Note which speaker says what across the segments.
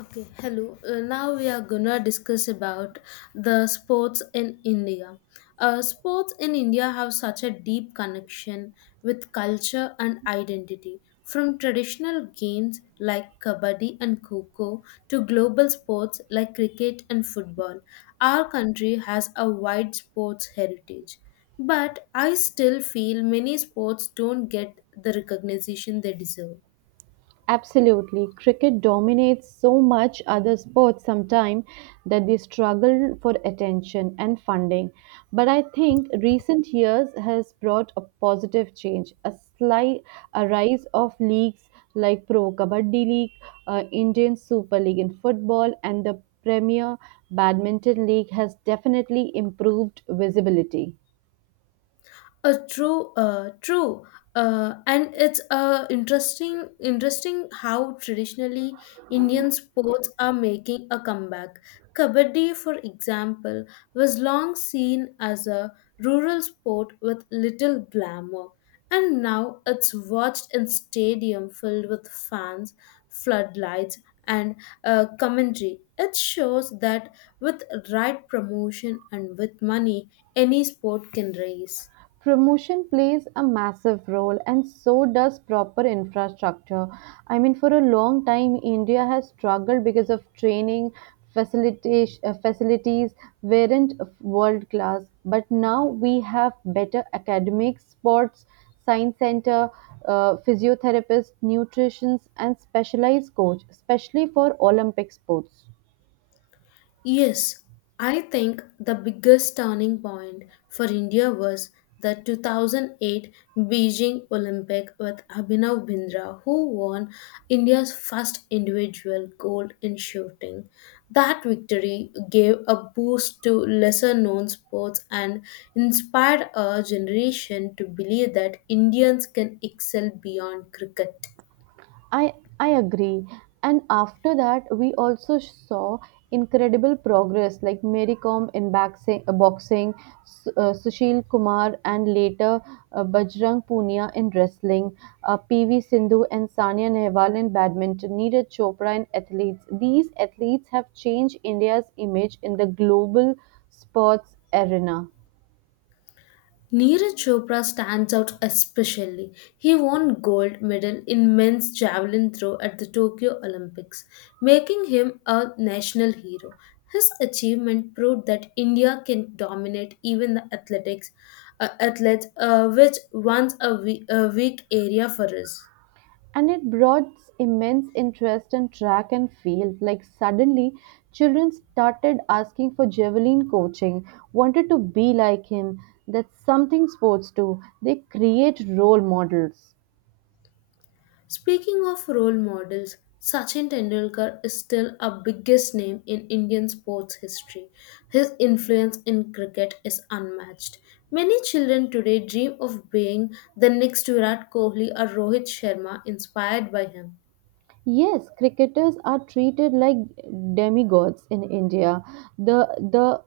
Speaker 1: Okay, hello. Now we are gonna discuss about the sports in India. Sports in India have such a deep connection with culture and identity. From traditional games like kabaddi and kho to global sports like cricket and football, our country has a wide sports heritage. But I still feel many sports don't get the recognition they deserve.
Speaker 2: Absolutely. Cricket dominates so much other sports sometimes that they struggle for attention and funding. But I think recent years has brought a positive change, a slight a rise of leagues like Pro Kabaddi League, Indian Super League in football, and the Premier Badminton League has definitely improved visibility.
Speaker 1: Uh, true, uh, true, and it's interesting how traditionally Indian sports are making a comeback. Kabaddi, for example, was long seen as a rural sport with little glamour, and now it's watched in stadium filled with fans, floodlights, and commentary. It shows that with right promotion and with money, any sport can raise.
Speaker 2: Promotion plays a massive role, and so does proper infrastructure. I mean, for a long time, India has struggled because of training facilitation facilities weren't world class. But now we have better academic sports, science center, physiotherapists, nutritionists, and specialized coach, especially for Olympic sports.
Speaker 1: Yes, I think the biggest turning point for India was the 2008 Beijing Olympic with Abhinav Bindra, who won India's first individual gold in shooting. That victory gave a boost to lesser known sports and inspired a generation to believe that Indians can excel beyond cricket.
Speaker 2: I I agree. And after that, we also saw incredible progress like Mary Kom in boxing, Sushil Kumar, and later Bajrang Punia in wrestling, PV Sindhu and Sania Nehwal in badminton, Neeraj Chopra in athletes. These athletes have changed India's image in the global sports arena.
Speaker 1: Neeraj Chopra stands out especially. He won gold medal in men's javelin throw at the Tokyo Olympics, making him a national hero. His achievement proved that India can dominate even the athletics athletes, which once a weak area for us.
Speaker 2: And it brought immense interest in track and field. Like suddenly, children started asking for javelin coaching, wanted to be like him. That's something sports do. They create role models.
Speaker 1: Speaking of role models, Sachin Tendulkar is still our biggest name in Indian sports history. His influence in cricket is unmatched. Many children today dream of being the next Virat Kohli or Rohit Sharma inspired by him.
Speaker 2: Yes, cricketers are treated like demigods in India. The the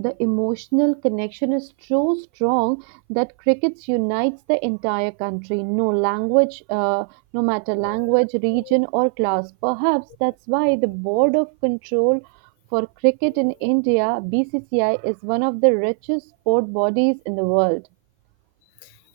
Speaker 2: the emotional connection is so strong that crickets unites the entire country. No matter language, region, or class. Perhaps that's why the Board of Control for Cricket in India (BCCI) is one of the richest sport bodies in the world.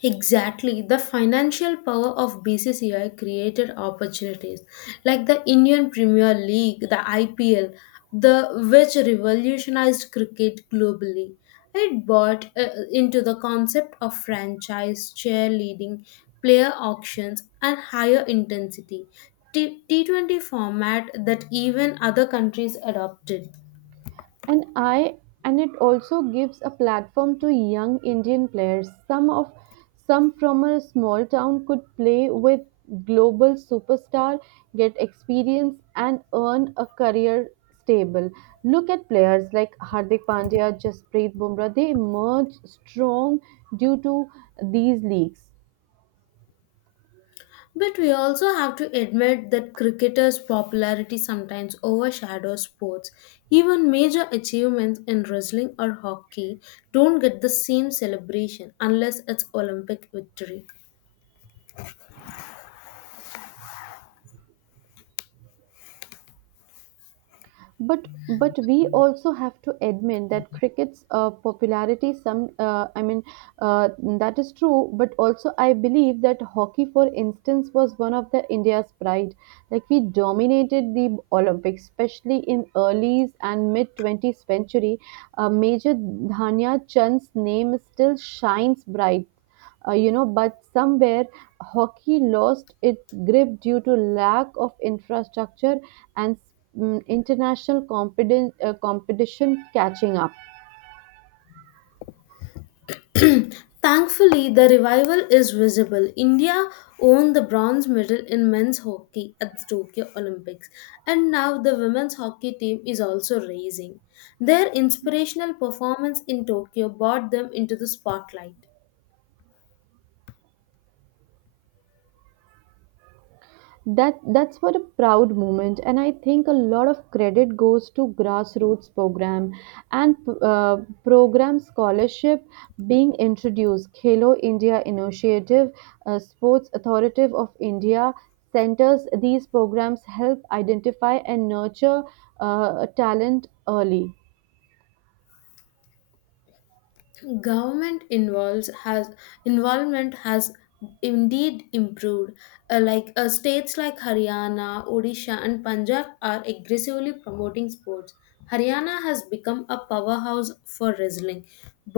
Speaker 1: Exactly. The financial power of BCCI created opportunities like the Indian Premier League, the IPL, the which revolutionized cricket globally. It bought into the concept of franchise cheerleading, player auctions, and higher intensity T20 format that even other countries adopted.
Speaker 2: and i and it also gives a platform to young indian players some from a small town could play with global superstar, get experience, and earn a career stable. Look at players like hardik pandya jasprit bumrah, they emerge strong due to these leagues.
Speaker 1: But we also have to admit that cricketers' popularity sometimes overshadows sports. Even major achievements in wrestling or hockey don't get the same celebration unless it's Olympic victory.
Speaker 2: But we also have to admit that cricket's popularity. Some I mean uh, that is true. But also I believe that hockey, for instance, was one of the India's pride. Like we dominated the Olympics, especially in early and mid 20th century. Major Dhania Chand's name still shines bright, you know, but somewhere hockey lost its grip due to lack of infrastructure and competition catching up.
Speaker 1: Thankfully, the revival is visible. India won the bronze medal in men's hockey at the Tokyo Olympics, and now the women's hockey team is also rising. Their inspirational performance in Tokyo brought them into the spotlight.
Speaker 2: That's what a proud moment, and I think a lot of credit goes to grassroots program and uh, program scholarship being introduced, khelo india initiative, sports authority of india centers. These programs help identify and nurture talent early.
Speaker 1: Government involves has involvement has indeed improved. States like haryana, odisha, and punjab are aggressively promoting sports. Haryana has become a powerhouse for wrestling,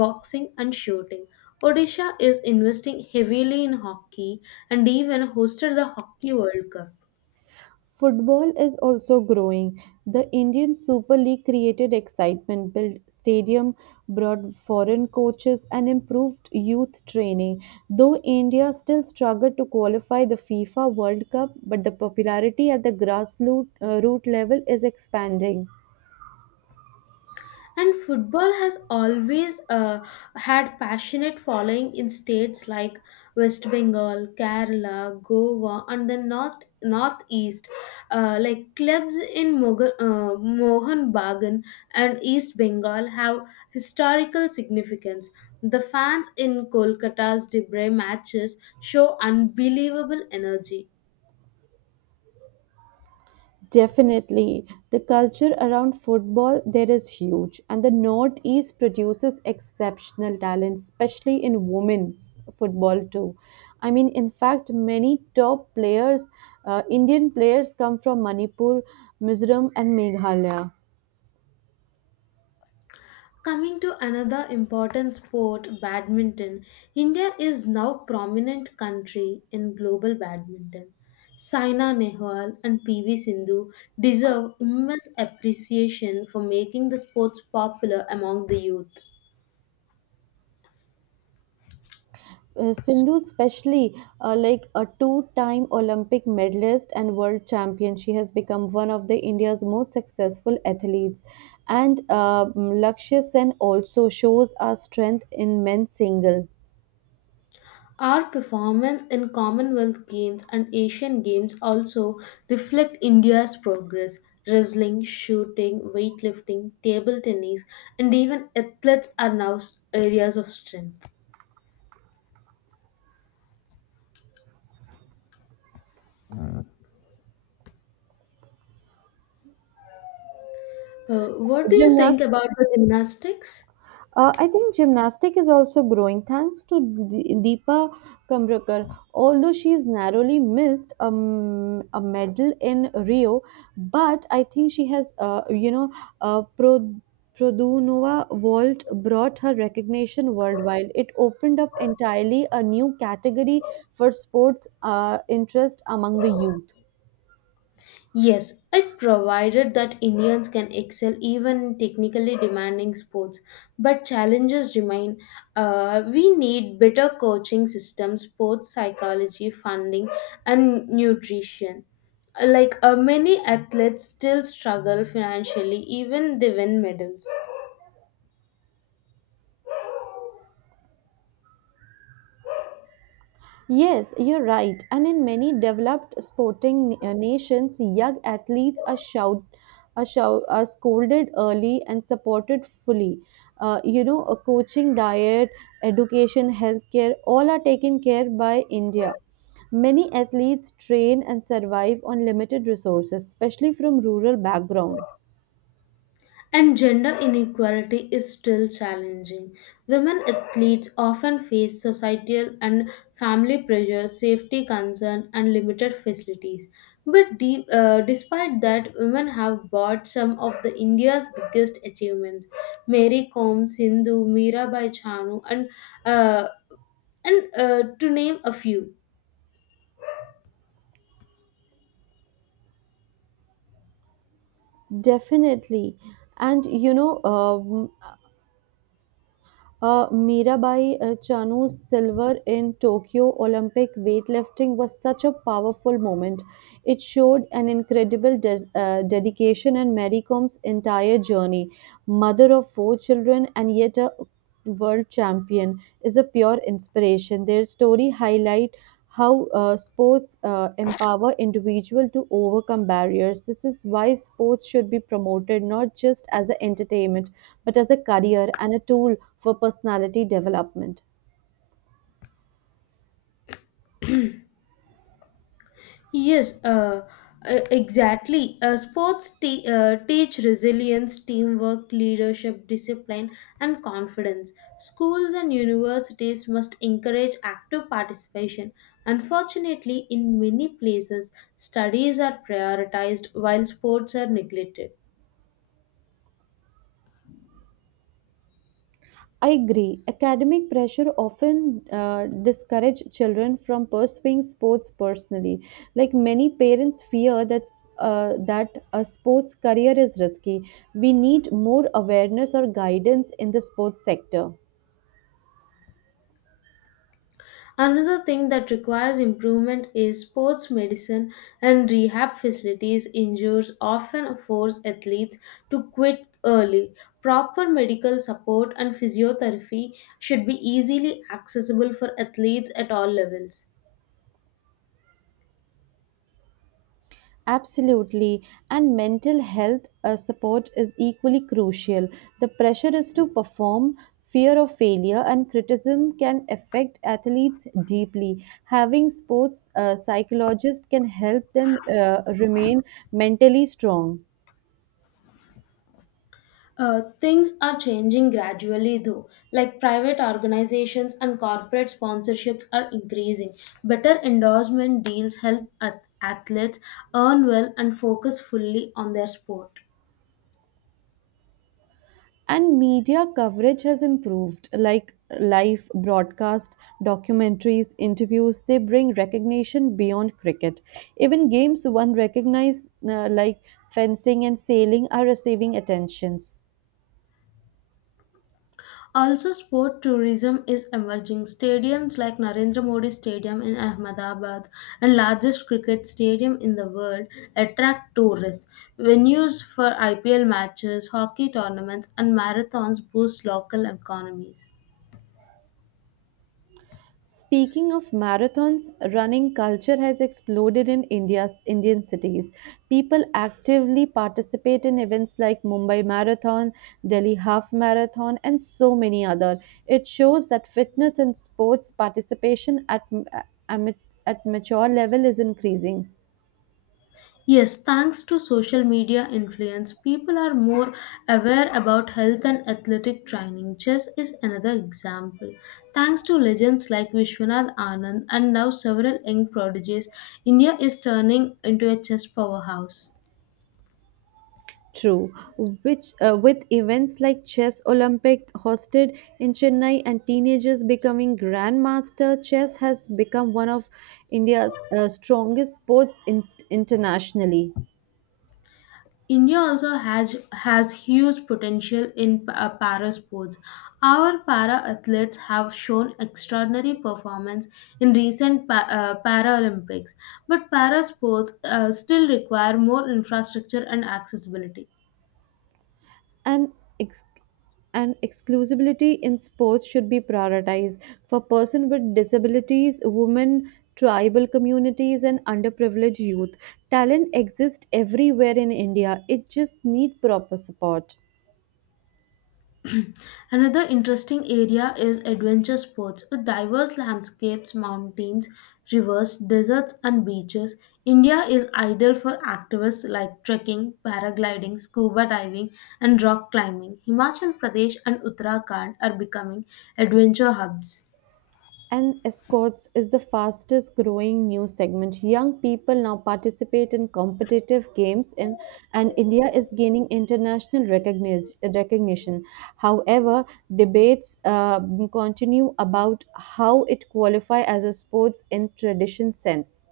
Speaker 1: boxing, and shooting. Odisha is investing heavily in hockey and even hosted the hockey world cup.
Speaker 2: Football is also growing; the Indian Super League created excitement, built stadium, brought foreign coaches and improved youth training. Though India still struggled to qualify the FIFA World Cup, but the popularity at the grassroots root level is expanding.
Speaker 1: And football has always had passionate following in states like West Bengal, Kerala, Goa, and the North Northeast. Like clubs in Mohan Bagan and East Bengal have historical significance. The fans in Kolkata's Debre matches show unbelievable energy.
Speaker 2: Definitely. The culture around football there is huge and the Northeast produces exceptional talent, especially in women's football too. I mean, in fact, many top players, Indian players come from Manipur, Mizoram and Meghalaya.
Speaker 1: Coming to another important sport, badminton, India is now prominent country in global badminton. Saina Nehwal and PV Sindhu deserve immense appreciation for making the sports popular among the youth.
Speaker 2: Sindhu, especially like a two-time Olympic medalist and world champion, she has become one of the India's most successful athletes. And Lakshya Sen also shows our strength in men's single.
Speaker 1: Our performance in Commonwealth Games and Asian Games also reflect India's progress. Wrestling, shooting, weightlifting, table tennis, and even athletes are now areas of strength. What do you think
Speaker 2: Gymnastics.
Speaker 1: about the gymnastics?
Speaker 2: I think gymnastic is also growing thanks to Deepa Kamrakar. Although she is narrowly missed a medal in Rio, but I think she has, uh, Pro- Produnova vault brought her recognition worldwide. It opened up entirely a new category for sports interest among the youth.
Speaker 1: Yes, it provided that Indians can excel even in technically demanding sports, but challenges remain. We need better coaching systems, sports psychology, funding, and nutrition. Many athletes still struggle financially, even they win medals.
Speaker 2: Yes, you're right. And in many developed sporting nations, young athletes are scolded early and supported fully. A coaching, diet, education, healthcare, all are taken care by India. Many athletes train and survive on limited resources, especially from rural background.
Speaker 1: And gender inequality is still challenging. Women athletes often face societal and family pressures, safety concerns, and limited facilities. But despite that, women have brought some of the India's biggest achievements: Mary Kom, Sindhu, Mirabai Chanu, and uh, to name a few.
Speaker 2: Definitely. And you know, um Mirabai Chanu's silver in Tokyo Olympic weightlifting was such a powerful moment. It showed an incredible dedication in Mary Com's entire journey, mother of four children and yet a world champion, is a pure inspiration. Their story highlight how sports empower individual to overcome barriers. This is why sports should be promoted not just as an entertainment, but as a career and a tool for personality development.
Speaker 1: Yes, exactly. Sports teach resilience, teamwork, leadership, discipline, and confidence. Schools and universities must encourage active participation. Unfortunately, in many places, studies are prioritized while sports are neglected.
Speaker 2: I agree. Academic pressure often discourage children from pursuing sports personally. Like many parents fear that a sports career is risky. We need more awareness or guidance in the sports sector.
Speaker 1: Another thing that requires improvement is sports medicine and rehab facilities. Injuries often force athletes to quit early. Proper medical support and physiotherapy should be easily accessible for athletes at all levels.
Speaker 2: Absolutely. And mental health support is equally crucial. The pressure is to perform, fear of failure, and criticism can affect athletes deeply. Having sports psychologists can help them remain mentally strong.
Speaker 1: Things are changing gradually though, like private organizations and corporate sponsorships are increasing. Better endorsement deals help athletes earn well and focus fully on their sport.
Speaker 2: And media coverage has improved, like live broadcast, documentaries, interviews. They bring recognition beyond cricket. Even games one recognized like fencing and sailing are receiving attentions.
Speaker 1: Also, sport tourism is emerging. Stadiums like Narendra Modi Stadium in Ahmedabad and largest cricket stadium in the world attract tourists. Venues for IPL matches, hockey tournaments, and marathons boost local economies.
Speaker 2: Speaking of marathons, running culture has exploded in India's Indian cities. People actively participate in events like Mumbai Marathon, Delhi Half Marathon, and so many other. It shows that fitness and sports participation at, at mature level is increasing.
Speaker 1: Yes, thanks to social media influence, people are more aware about health and athletic training. Chess is another example. Thanks to legends like Vishwanath Anand and now several young prodigies, India is turning into a chess powerhouse.
Speaker 2: True, which with events like Chess Olympic hosted in Chennai and teenagers becoming grandmaster, chess has become one of India's strongest sports internationally.
Speaker 1: India also has huge potential in para sports. Our para athletes have shown extraordinary performance in recent Paralympics, but para sports still require more infrastructure and accessibility.
Speaker 2: And ex- and exclusivity in sports should be prioritized for persons with disabilities, women, tribal communities, and underprivileged youth. Talent exists everywhere in India. It just needs proper support.
Speaker 1: Another interesting area is adventure sports with diverse landscapes, mountains, rivers, deserts, and beaches. India is ideal for activists like trekking, paragliding, scuba diving, and rock climbing. Himachal Pradesh and Uttarakhand are becoming adventure hubs.
Speaker 2: And escorts is the fastest growing new segment. Young people now participate in competitive games in, and India is gaining international recognition. However, debates continue about how it qualify as a sports in tradition sense.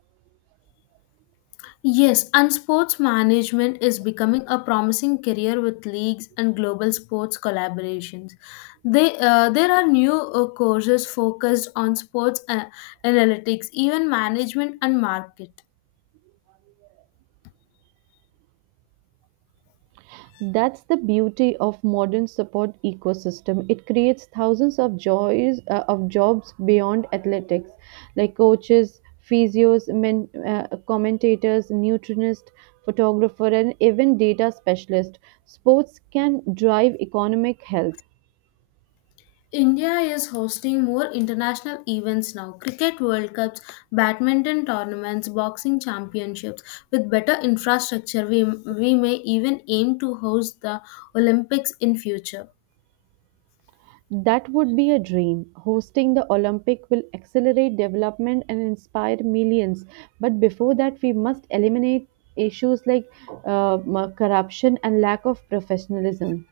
Speaker 1: Yes, and sports management is becoming a promising career with leagues and global sports collaborations. There are new courses focused on sports analytics, even management and market.
Speaker 2: That's the beauty of modern support ecosystem. It creates thousands of joys of jobs beyond athletics, like coaches, physios, commentators, nutritionists, photographer, and even data specialist. Sports can drive economic health.
Speaker 1: India is hosting more international events now: cricket world cups, badminton tournaments, boxing championships. With better infrastructure we may even aim to host the olympics in future.
Speaker 2: That would be a dream. Hosting the Olympic will accelerate development and inspire millions. But before that, we must eliminate issues like uh, corruption and lack of professionalism.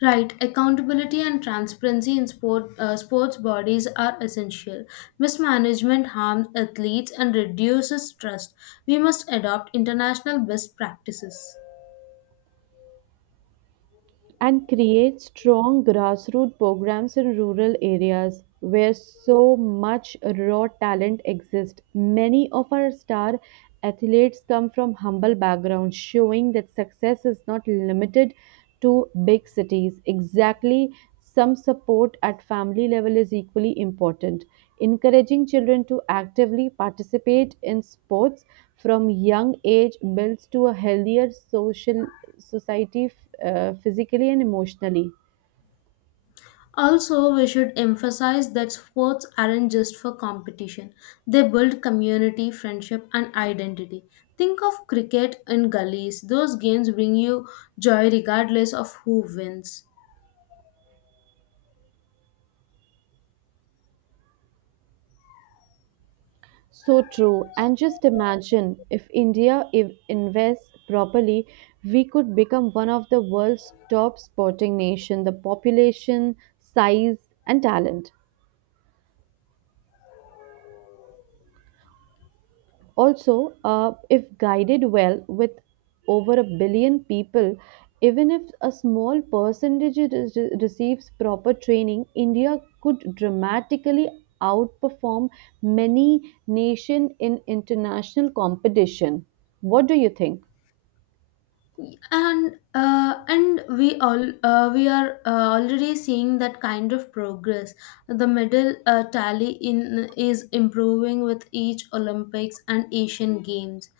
Speaker 1: Right, accountability and transparency in sports bodies are essential. Mismanagement harms athletes and reduces trust. We must adopt international best practices.
Speaker 2: And create strong grassroots programs in rural areas where so much raw talent exists. Many of our star athletes come from humble backgrounds, showing that success is not limited to big cities. Exactly, some support at family level is equally important. Encouraging children to actively participate in sports from young age builds to a healthier social society, physically and emotionally.
Speaker 1: Also, we should emphasize that sports aren't just for competition, they build community, friendship, and identity. Think of cricket in gullies, those games bring you joy regardless of who wins.
Speaker 2: So true. And just imagine if India if invests properly, we could become one of the world's top sporting nation, the population, size and talent. Also, if guided well, with over a billion people, even if a small percentage receives proper training, India could dramatically outperform many nations in international competition. What do you think?
Speaker 1: And we all we are already seeing that kind of progress. The medal tally in is improving with each olympics and asian games.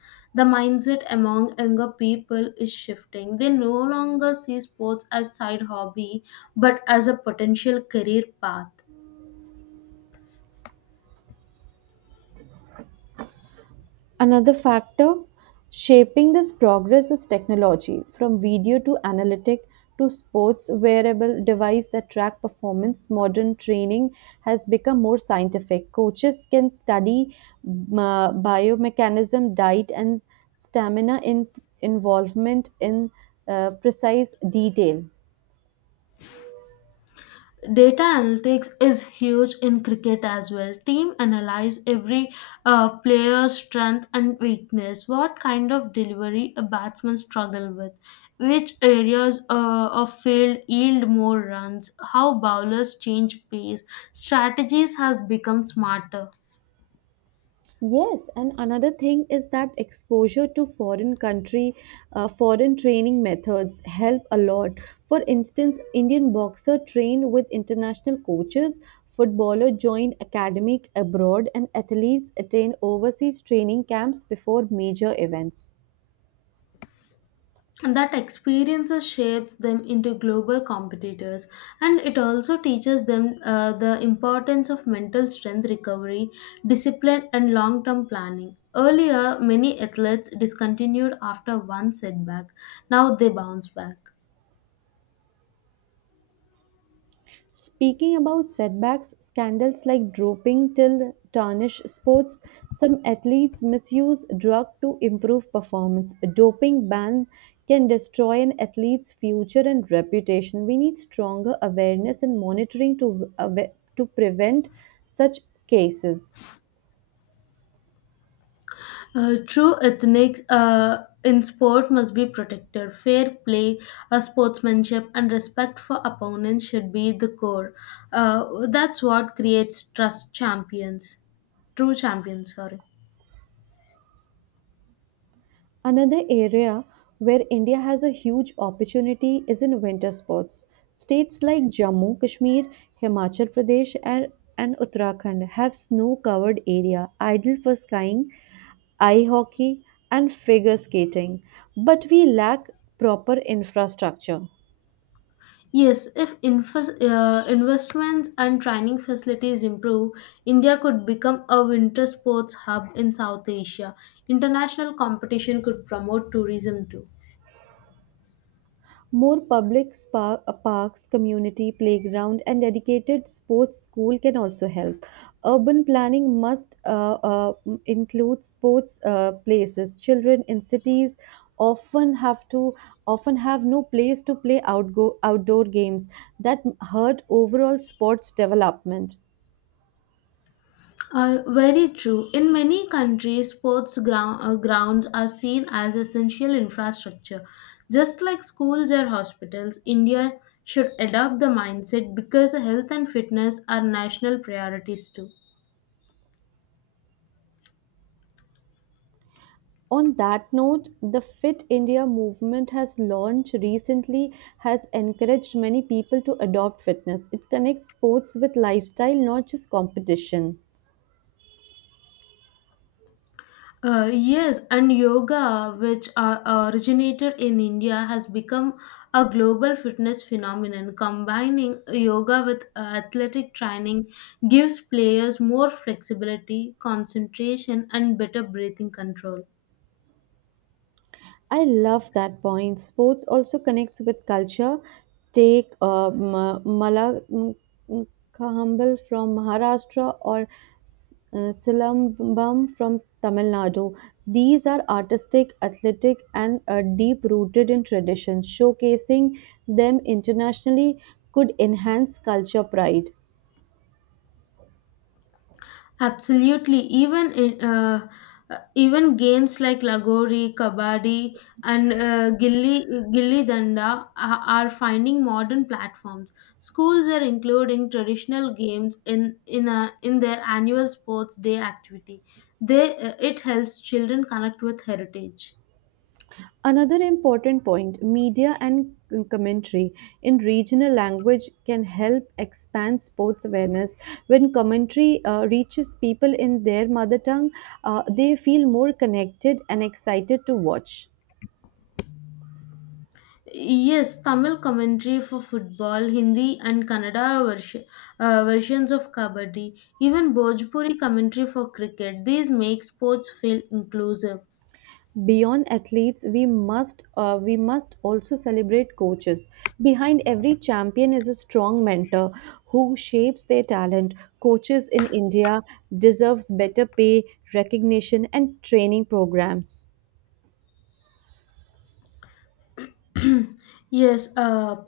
Speaker 1: The mindset among younger people is shifting. They no longer see sports as side hobby but as a potential career path.
Speaker 2: Another factor shaping this progress is technology, from video to analytic to sports wearable device that track performance. Modern training has become more scientific. Coaches can study biomechanism, diet, and stamina in involvement in precise detail.
Speaker 1: Data analytics is huge in cricket as well. Team analyze every player's strength and weakness, what kind of delivery a batsman struggle with, which areas of field yield more runs, how bowlers change pace. Strategies has become smarter.
Speaker 2: Yes, and another thing is that exposure to foreign country, foreign training methods help a lot. For instance, Indian boxer trained with international coaches, footballer joined academic abroad, and athletes attend overseas training camps before major events.
Speaker 1: And that experiences shapes them into global competitors, and it also teaches them the importance of mental strength, recovery, discipline, and long term planning. Earlier many athletes discontinued after one setback, now they bounce back.
Speaker 2: Speaking about setbacks, scandals like doping till tarnish sports. Some athletes misuse drug to improve performance. A doping ban can destroy an athlete's future and reputation. We need stronger awareness and monitoring to prevent such cases.
Speaker 1: True ethics in sport must be protected. Fair play, sportsmanship, and respect for opponents should be the core. That's what creates trust champions. True champions, sorry.
Speaker 2: Another area where India has a huge opportunity is in winter sports. States like Jammu, Kashmir, Himachal Pradesh, and Uttarakhand have snow covered area ideal for skiing, ice hockey, and figure skating, but we lack proper infrastructure.
Speaker 1: Yes, if investments and training facilities improve, India could become a winter sports hub in South Asia. International competition could promote tourism too.
Speaker 2: More public parks, community playground, and dedicated sports school can also help. Urban planning include sports places. Children in cities often have to often have no place to play outdoor games that hurt overall sports development.
Speaker 1: Very true. In many countries, grounds are seen as essential infrastructure. Just like schools or hospitals, India should adopt the mindset because health and fitness are national priorities too.
Speaker 2: On that note, the Fit India movement has launched recently has encouraged many people to adopt fitness. It connects sports with lifestyle, not just competition.
Speaker 1: Yes, and yoga, which originated in India, has become a global fitness phenomenon. Combining yoga with athletic training gives players more flexibility, concentration, and better breathing control.
Speaker 2: I love that point. Sports also connects with culture. Take M- Kahambal from Maharashtra or Silambam from Tamil Nadu. These are artistic, athletic, and deep rooted in tradition. Showcasing them internationally could enhance culture pride.
Speaker 1: Absolutely. Even in even games like Lagori, Kabaddi, and Gilli Danda are finding modern platforms. Schools are including traditional games in their annual sports day activity. They It helps children connect with heritage.
Speaker 2: Another important point, media and commentary in regional language can help expand sports awareness. When commentary reaches people in their mother tongue, they feel more connected and excited to watch.
Speaker 1: Yes, Tamil commentary for football, Hindi and Kannada versions of Kabaddi, even Bhojpuri commentary for cricket. These make sports feel inclusive.
Speaker 2: Beyond athletes, we must also celebrate coaches. Behind every champion is a strong mentor who shapes their talent. Coaches in India deserves better pay, recognition, and training programs.
Speaker 1: Yes, uh,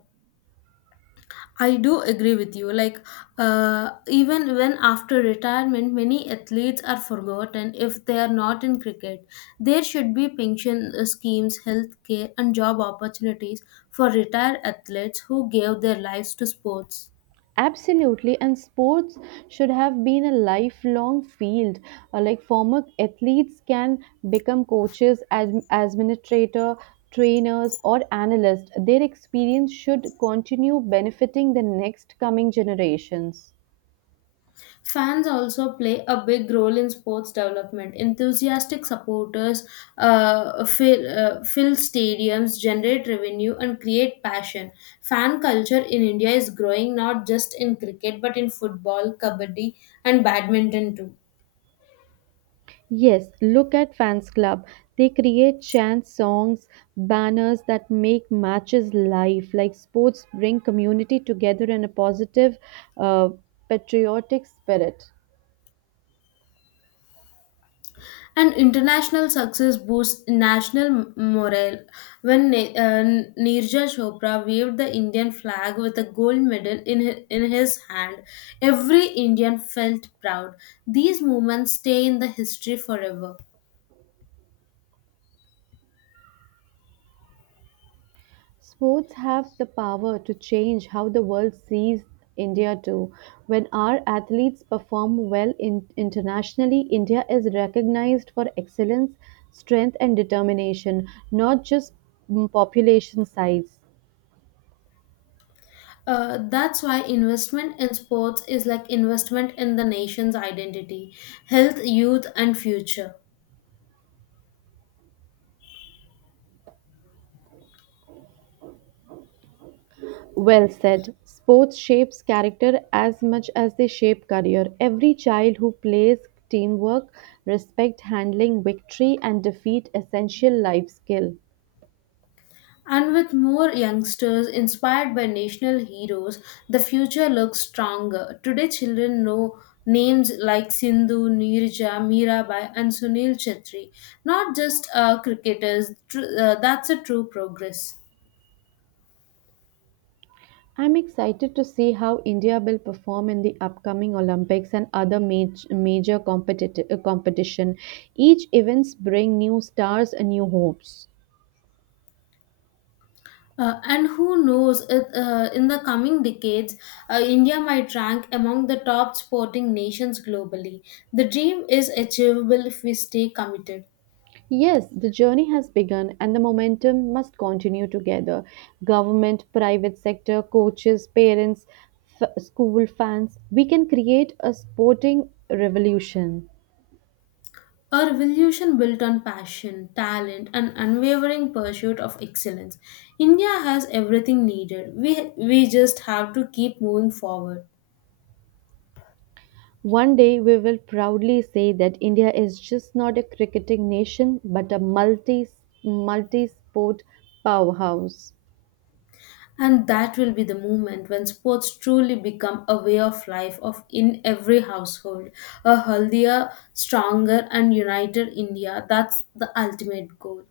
Speaker 1: I do agree with you. Even when after retirement, many athletes are forgotten if they are not in cricket. There should be pension schemes, health care, and job opportunities for retired athletes who gave their lives to sports.
Speaker 2: Absolutely, and sports should have been a lifelong field. Like former athletes can become coaches, administrator, trainers, or analysts. Their experience should continue benefiting the next coming generations.
Speaker 1: Fans also play a big role in sports development. Enthusiastic supporters fill stadiums, generate revenue, and create passion. Fan culture in India is growing not just in cricket but in football, kabaddi, and badminton too.
Speaker 2: Yes, look at fans club. They create chant songs, banners that make matches live. Like sports bring community together in a positive, uh, patriotic spirit.
Speaker 1: And international success boosts national morale. When Neeraj Chopra waved the Indian flag with a gold medal in his hand, every Indian felt proud. These moments stay in the history forever.
Speaker 2: Sports have the power to change how the world sees India too. When our athletes perform well in internationally, India is recognized for excellence, strength, and determination, not just population size.
Speaker 1: That's why investment in sports is like investment in the nation's identity, health, youth, and future.
Speaker 2: Well said. Sports shapes character as much as they shape career. Every child who plays teamwork, respect handling victory and defeat essential life skill.
Speaker 1: And with more youngsters inspired by national heroes, the future looks stronger. Today, children know names like Sindhu, Neerja, Mirabai, and Sunil Chetri, not just cricketers. That's a true progress.
Speaker 2: I am excited to see how India will perform in the upcoming Olympics and other major competition. Each events bring new stars and new hopes.
Speaker 1: And who knows, in the coming decades, India might rank among the top sporting nations globally. The dream is achievable if we stay committed.
Speaker 2: Yes, the journey has begun and the momentum must continue together. Government, private sector, coaches, parents, school fans, we can create a sporting revolution.
Speaker 1: A revolution built on passion, talent, and unwavering pursuit of excellence. India has everything needed. We just have to keep moving forward.
Speaker 2: One day we will proudly say that India is just not a cricketing nation but a multi sport powerhouse.
Speaker 1: And that will be the moment when sports truly become a way of life of in every household. A healthier, stronger, and united India. That's the ultimate goal.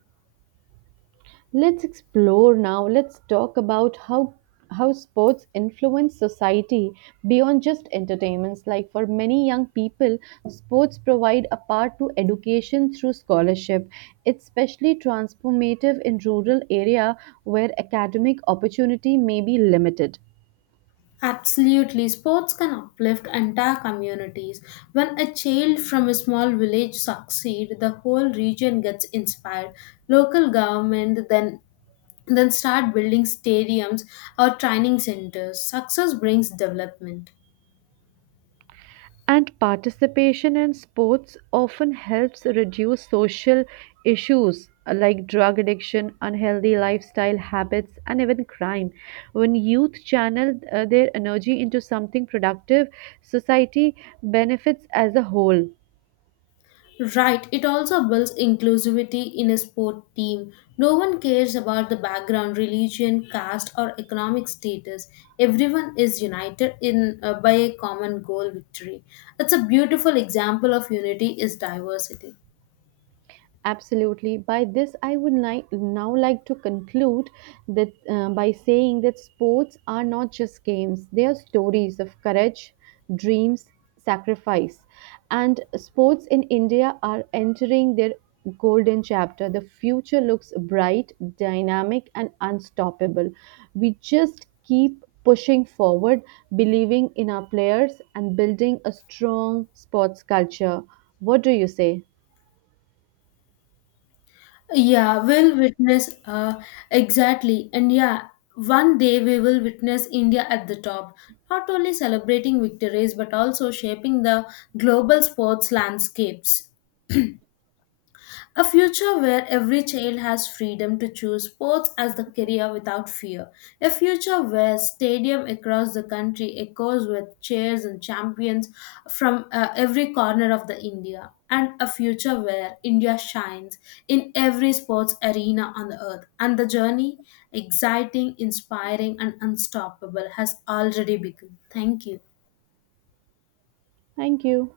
Speaker 2: Let's explore now. Let's talk about how sports influence society beyond just entertainments. Like for many young people, sports provide a path to education through scholarship. It's especially transformative in rural area where academic opportunity may be limited.
Speaker 1: Absolutely, sports can uplift entire communities. When a child from a small village succeeds, the whole region gets inspired. Local government then start building stadiums or training centers. Success brings development.
Speaker 2: And participation in sports often helps reduce social issues like drug addiction, unhealthy lifestyle habits, and even crime. When youth channel their energy into something productive, society benefits as a whole.
Speaker 1: Right, it also builds inclusivity in a sport team. No one cares about the background, religion, caste, or economic status. Everyone is united in by a common goal victory. It's a beautiful example of unity is diversity.
Speaker 2: Absolutely. By this, I would now like to conclude that by saying that sports are not just games; they are stories of courage, dreams, sacrifice, and sports in India are entering their golden chapter. The future looks bright, dynamic, and unstoppable. We just keep pushing forward, believing in our players, and building a strong sports culture. What do you say?
Speaker 1: Yeah, we'll witness Exactly. And yeah, one day we will witness India at the top, not only celebrating victories but also shaping the global sports landscapes. A future where every child has freedom to choose sports as the career without fear. A future where stadium across the country echoes with cheers and champions from every corner of the India. And a future where India shines in every sports arena on the earth. And the journey, exciting, inspiring, and unstoppable, has already begun. Thank you.
Speaker 2: Thank you.